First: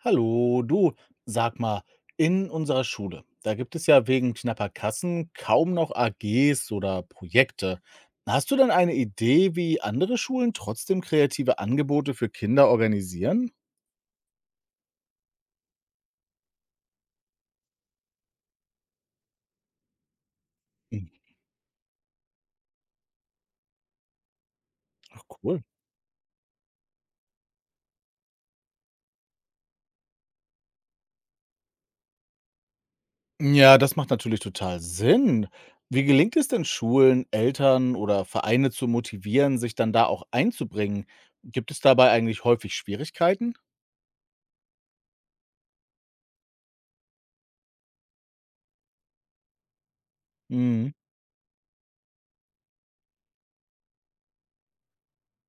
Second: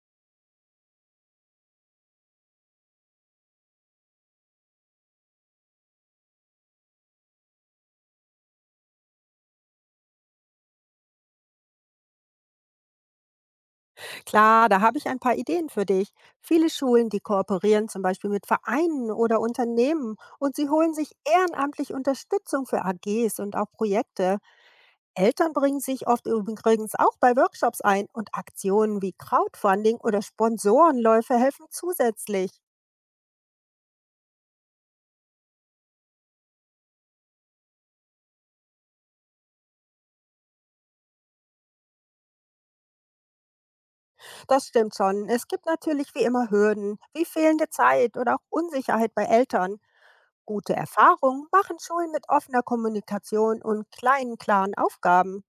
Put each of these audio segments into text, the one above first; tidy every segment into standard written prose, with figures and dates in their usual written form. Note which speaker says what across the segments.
Speaker 1: Hallo, du, sag mal, in unserer Schule, da gibt es ja wegen knapper Kassen kaum noch AGs oder Projekte. Hast du denn eine Idee, wie andere Schulen trotzdem kreative Angebote für Kinder organisieren?
Speaker 2: Klar, da habe ich ein paar Ideen für dich. Viele Schulen, die kooperieren zum Beispiel mit Vereinen oder Unternehmen und sie holen
Speaker 1: Hm.
Speaker 2: sich ehrenamtlich Unterstützung für AGs und auch Projekte.
Speaker 1: Ach,
Speaker 2: Eltern
Speaker 1: cool.
Speaker 2: bringen sich oft übrigens auch bei Workshops ein und Aktionen wie Crowdfunding oder Sponsorenläufe helfen zusätzlich.
Speaker 1: Ja, das macht natürlich total Sinn. Wie gelingt es denn Schulen, Eltern oder Vereine zu motivieren, sich dann da auch einzubringen? Gibt es dabei eigentlich häufig Schwierigkeiten?
Speaker 2: Das stimmt schon. Es gibt natürlich wie immer Hürden, wie fehlende Zeit oder auch Unsicherheit bei Eltern. Gute
Speaker 1: Hm,
Speaker 2: Erfahrungen machen Schulen mit offener Kommunikation und kleinen, klaren Aufgaben.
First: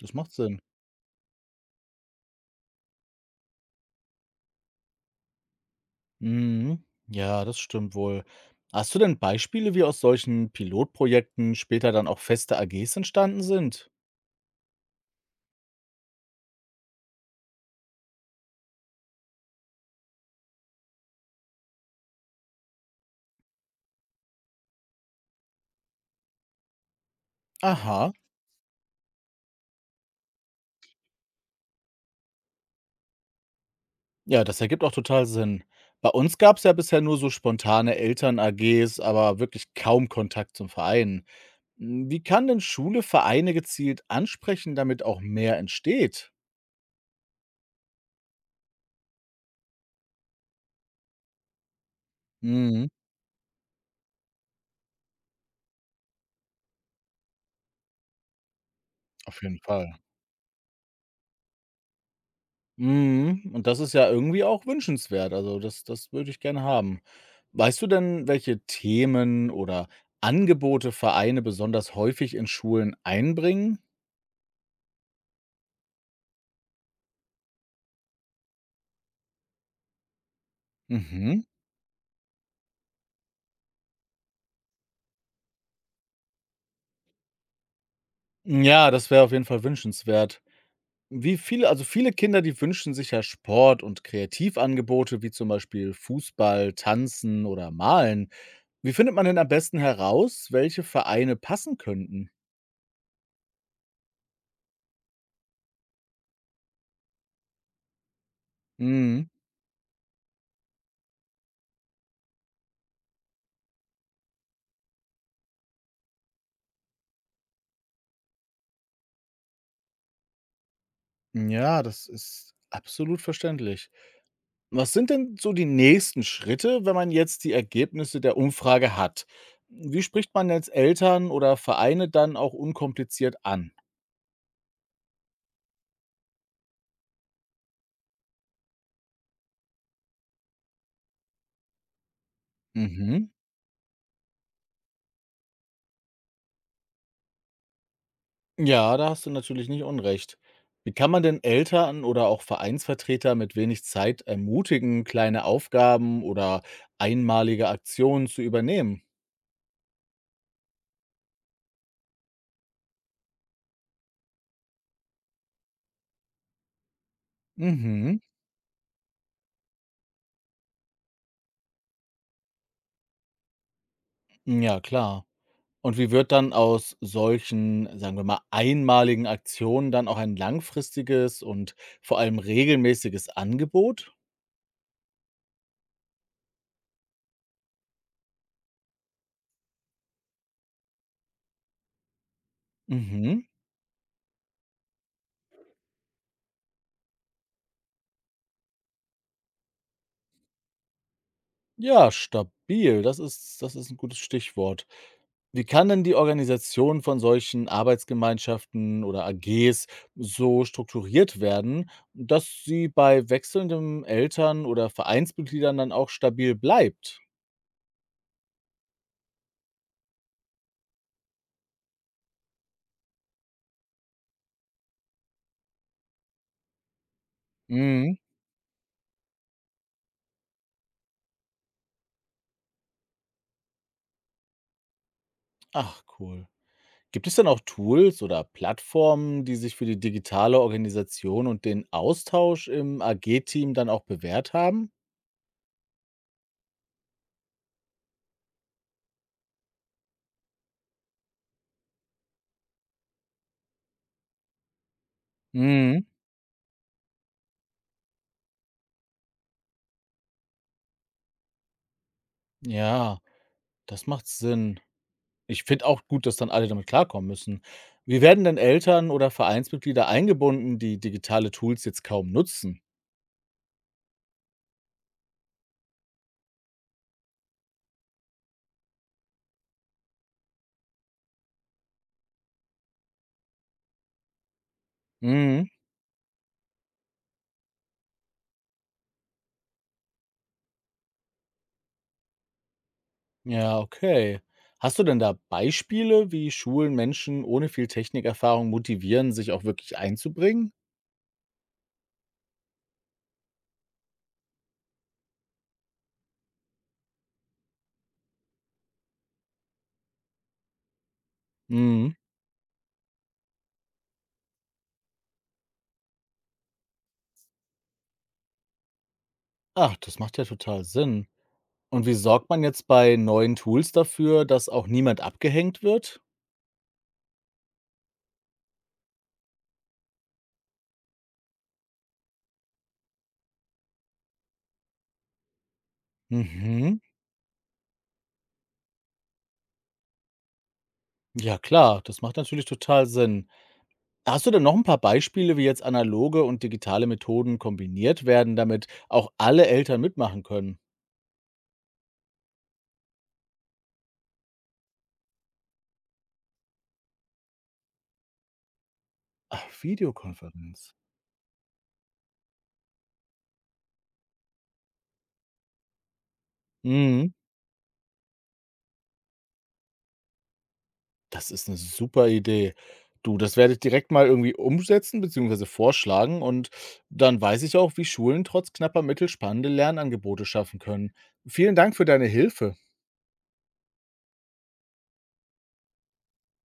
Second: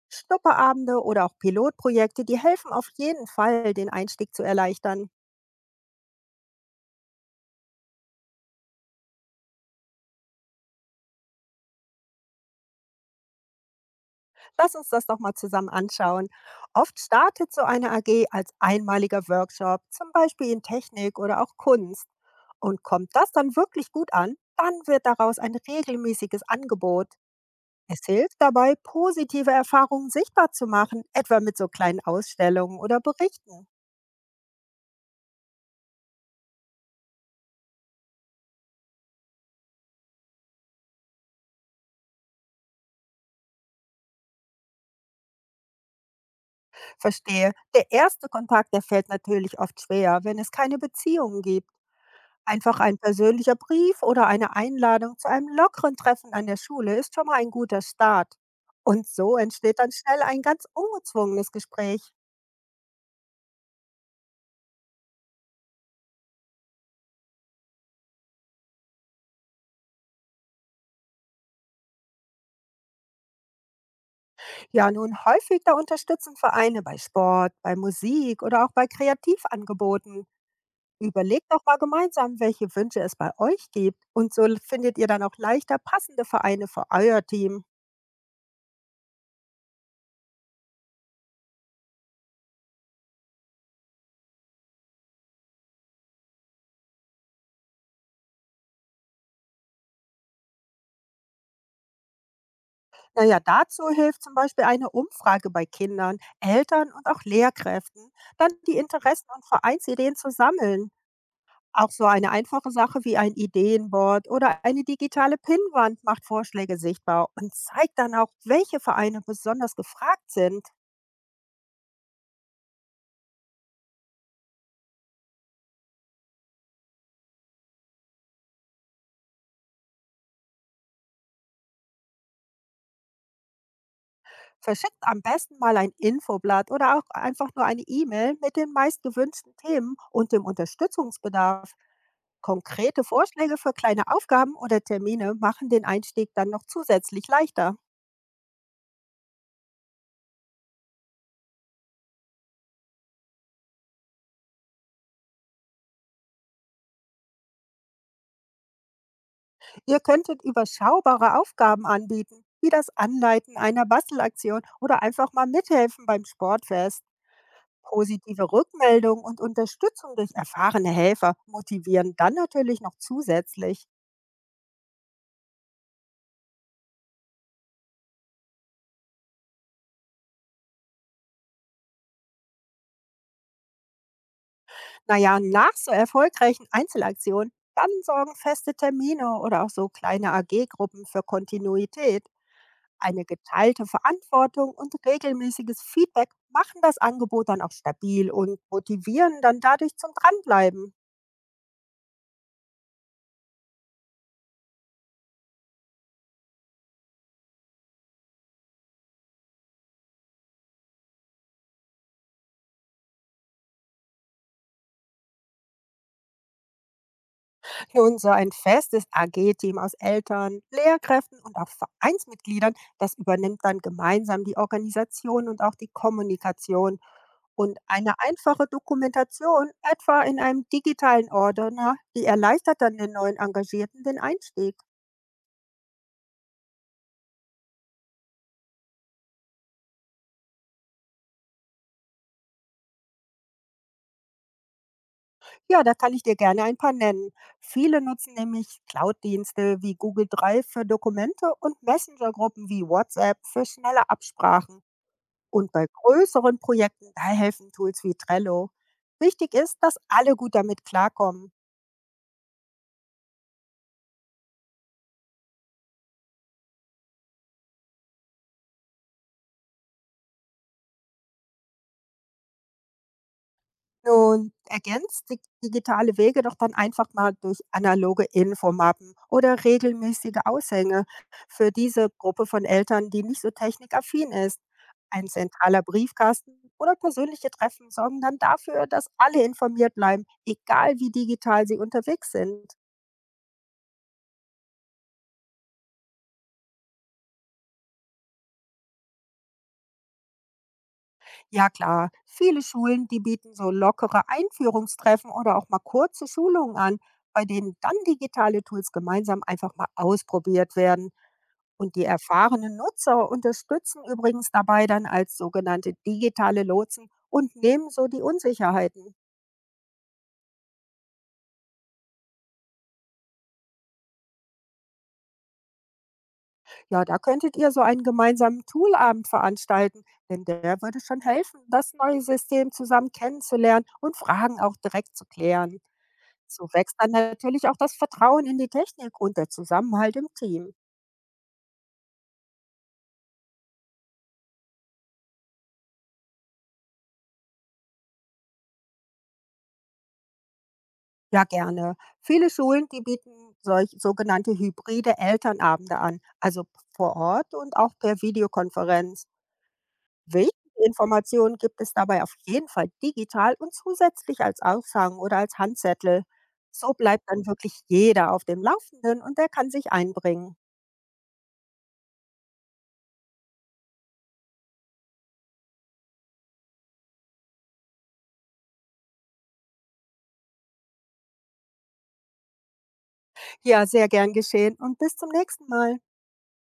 Speaker 1: das macht Sinn.
Speaker 2: Schnupperabende oder auch Pilotprojekte, die helfen auf jeden Fall, den Einstieg zu erleichtern.
Speaker 1: Mhm. Ja, das stimmt wohl. Hast du denn Beispiele, wie aus solchen Pilotprojekten später dann auch feste AGs entstanden sind?
Speaker 2: Lass uns das doch mal zusammen anschauen. Oft startet so eine AG als einmaliger Workshop, zum Beispiel in Technik oder auch Kunst. Und kommt das dann wirklich gut an, dann wird daraus ein regelmäßiges Angebot. Es
Speaker 1: Aha,
Speaker 2: hilft dabei, positive Erfahrungen sichtbar zu machen, etwa mit so kleinen Ausstellungen oder Berichten.
Speaker 1: ja, das ergibt auch total Sinn. Bei uns gab es ja bisher nur so spontane Eltern-AGs, aber wirklich kaum Kontakt zum Verein. Wie kann denn Schule Vereine gezielt ansprechen, damit auch mehr entsteht?
Speaker 2: Verstehe, der erste Kontakt, der fällt natürlich oft schwer, wenn es keine Beziehungen gibt. Einfach
Speaker 1: Mhm,
Speaker 2: ein persönlicher Brief oder eine Einladung zu einem lockeren Treffen an der Schule ist schon mal ein guter Start. Und so
Speaker 1: auf jeden
Speaker 2: entsteht dann
Speaker 1: Fall.
Speaker 2: schnell ein ganz ungezwungenes Gespräch.
Speaker 1: Mhm, und das ist ja irgendwie auch wünschenswert. Also, das würde ich gerne haben. Weißt du denn, welche Themen oder Angebote Vereine besonders häufig in Schulen einbringen?
Speaker 2: Ja, nun häufig da unterstützen Vereine bei Sport, bei Musik oder auch bei Kreativangeboten.
Speaker 1: Mhm.
Speaker 2: Überlegt doch mal gemeinsam, welche Wünsche es bei euch gibt. Und so findet ihr dann auch leichter passende Vereine für euer Team.
Speaker 1: Ja, das wäre auf jeden Fall wünschenswert. Viele Kinder, die wünschen sich ja Sport und Kreativangebote wie zum Beispiel Fußball, Tanzen oder Malen. Wie findet man denn am besten heraus, welche Vereine passen könnten?
Speaker 2: Naja, dazu hilft zum Beispiel eine Umfrage bei Kindern, Eltern und auch Lehrkräften, dann die Interessen
Speaker 1: Mhm.
Speaker 2: und Vereinsideen zu sammeln. Auch so eine einfache Sache wie ein Ideenboard oder eine digitale Pinnwand macht Vorschläge sichtbar und zeigt dann auch, welche Vereine besonders gefragt sind.
Speaker 1: Ja, das ist absolut verständlich. Was sind denn so die nächsten Schritte, wenn man jetzt die Ergebnisse der Umfrage hat? Wie spricht man jetzt Eltern oder Vereine dann auch unkompliziert an?
Speaker 2: Verschickt am besten mal ein Infoblatt oder auch einfach nur eine E-Mail mit den meist gewünschten Themen und dem Unterstützungsbedarf. Konkrete
Speaker 1: Mhm.
Speaker 2: Vorschläge für kleine Aufgaben oder Termine machen den Einstieg dann noch zusätzlich leichter.
Speaker 1: Ja, da hast du natürlich nicht unrecht. Wie kann man denn Eltern oder auch Vereinsvertreter mit wenig Zeit ermutigen, kleine Aufgaben oder einmalige Aktionen zu übernehmen?
Speaker 2: Ihr könntet überschaubare Aufgaben anbieten, wie das Anleiten einer Bastelaktion oder einfach mal mithelfen beim Sportfest.
Speaker 1: Mhm.
Speaker 2: Positive Rückmeldung und Unterstützung durch erfahrene Helfer motivieren dann natürlich noch zusätzlich.
Speaker 1: Ja, klar. Und wie wird dann aus solchen, sagen wir mal, einmaligen Aktionen dann auch ein langfristiges und vor allem regelmäßiges Angebot?
Speaker 2: Naja, nach so erfolgreichen Einzelaktionen, dann sorgen feste Termine oder auch so kleine AG-Gruppen für Kontinuität. Eine
Speaker 1: Mhm.
Speaker 2: geteilte Verantwortung und regelmäßiges Feedback machen das Angebot dann auch stabil und motivieren dann dadurch zum Dranbleiben.
Speaker 1: Ja, stabil, das ist ein gutes Stichwort. Wie kann denn die Organisation von solchen Arbeitsgemeinschaften oder AGs so strukturiert werden, dass sie bei wechselnden Eltern oder Vereinsmitgliedern dann auch stabil bleibt?
Speaker 2: Nun, so ein festes AG-Team aus Eltern, Lehrkräften und auch Vereinsmitgliedern, das übernimmt dann gemeinsam die Organisation und auch die Kommunikation. Und eine
Speaker 1: Mhm.
Speaker 2: einfache Dokumentation, etwa in einem digitalen Ordner, die erleichtert dann den neuen Engagierten den Einstieg.
Speaker 1: Ach, cool. Gibt es denn auch Tools oder Plattformen, die sich für die digitale Organisation und den Austausch im AG-Team dann auch bewährt haben?
Speaker 2: Ja, da kann ich dir gerne ein paar nennen. Viele nutzen nämlich Cloud-Dienste wie Google Drive für Dokumente und Messenger-Gruppen wie WhatsApp für schnelle Absprachen. Und bei
Speaker 1: Mhm.
Speaker 2: größeren Projekten, da helfen Tools wie Trello. Wichtig ist, dass alle gut damit klarkommen.
Speaker 1: Ja, das macht Sinn. Ich finde auch gut, dass dann alle damit klarkommen müssen. Wie werden denn Eltern oder Vereinsmitglieder eingebunden, die digitale Tools jetzt kaum nutzen?
Speaker 2: Und ergänzt die digitale Wege doch dann einfach mal durch analoge Infomappen oder regelmäßige Aushänge für diese Gruppe von Eltern, die nicht so technikaffin ist. Ein
Speaker 1: Mhm.
Speaker 2: zentraler Briefkasten oder persönliche Treffen sorgen dann dafür, dass alle informiert bleiben, egal wie digital sie unterwegs sind.
Speaker 1: Ja, okay. Hast du denn da Beispiele, wie Schulen Menschen ohne viel Technikerfahrung motivieren, sich auch wirklich einzubringen?
Speaker 2: Ja klar, viele Schulen, die bieten so lockere Einführungstreffen oder auch mal kurze Schulungen an, bei denen dann digitale Tools gemeinsam einfach mal ausprobiert werden. Und die
Speaker 1: Mhm.
Speaker 2: erfahrenen Nutzer unterstützen übrigens dabei dann als sogenannte digitale Lotsen und nehmen so die Unsicherheiten.
Speaker 1: Ach, das macht ja total Sinn. Und wie sorgt man jetzt bei neuen Tools dafür, dass auch niemand abgehängt wird?
Speaker 2: Ja, da könntet ihr so einen gemeinsamen Toolabend veranstalten, denn der würde schon helfen, das neue System zusammen kennenzulernen und Fragen auch direkt zu klären. So wächst
Speaker 1: Mhm.
Speaker 2: dann natürlich auch das Vertrauen in die Technik und der Zusammenhalt im Team.
Speaker 1: Ja klar, das macht natürlich total Sinn. Hast du denn noch ein paar Beispiele, wie jetzt analoge und digitale Methoden kombiniert werden, damit auch alle Eltern mitmachen können?
Speaker 2: Ja, gerne. Viele Schulen, die bieten solch sogenannte hybride Elternabende an, also vor Ort und auch per Videokonferenz.
Speaker 1: Ach,
Speaker 2: Wichtige
Speaker 1: Videokonferenz.
Speaker 2: Informationen gibt es dabei auf jeden Fall digital und zusätzlich als Aushang oder als Handzettel. So bleibt
Speaker 1: Mhm.
Speaker 2: dann wirklich jeder auf dem Laufenden und der kann sich einbringen.
Speaker 1: Das ist eine super Idee. Du, das werde ich direkt mal irgendwie umsetzen bzw. vorschlagen und dann weiß ich auch, wie Schulen trotz knapper Mittel spannende Lernangebote schaffen können. Vielen Dank für deine Hilfe.
Speaker 2: Ja, sehr gern geschehen und bis zum nächsten Mal.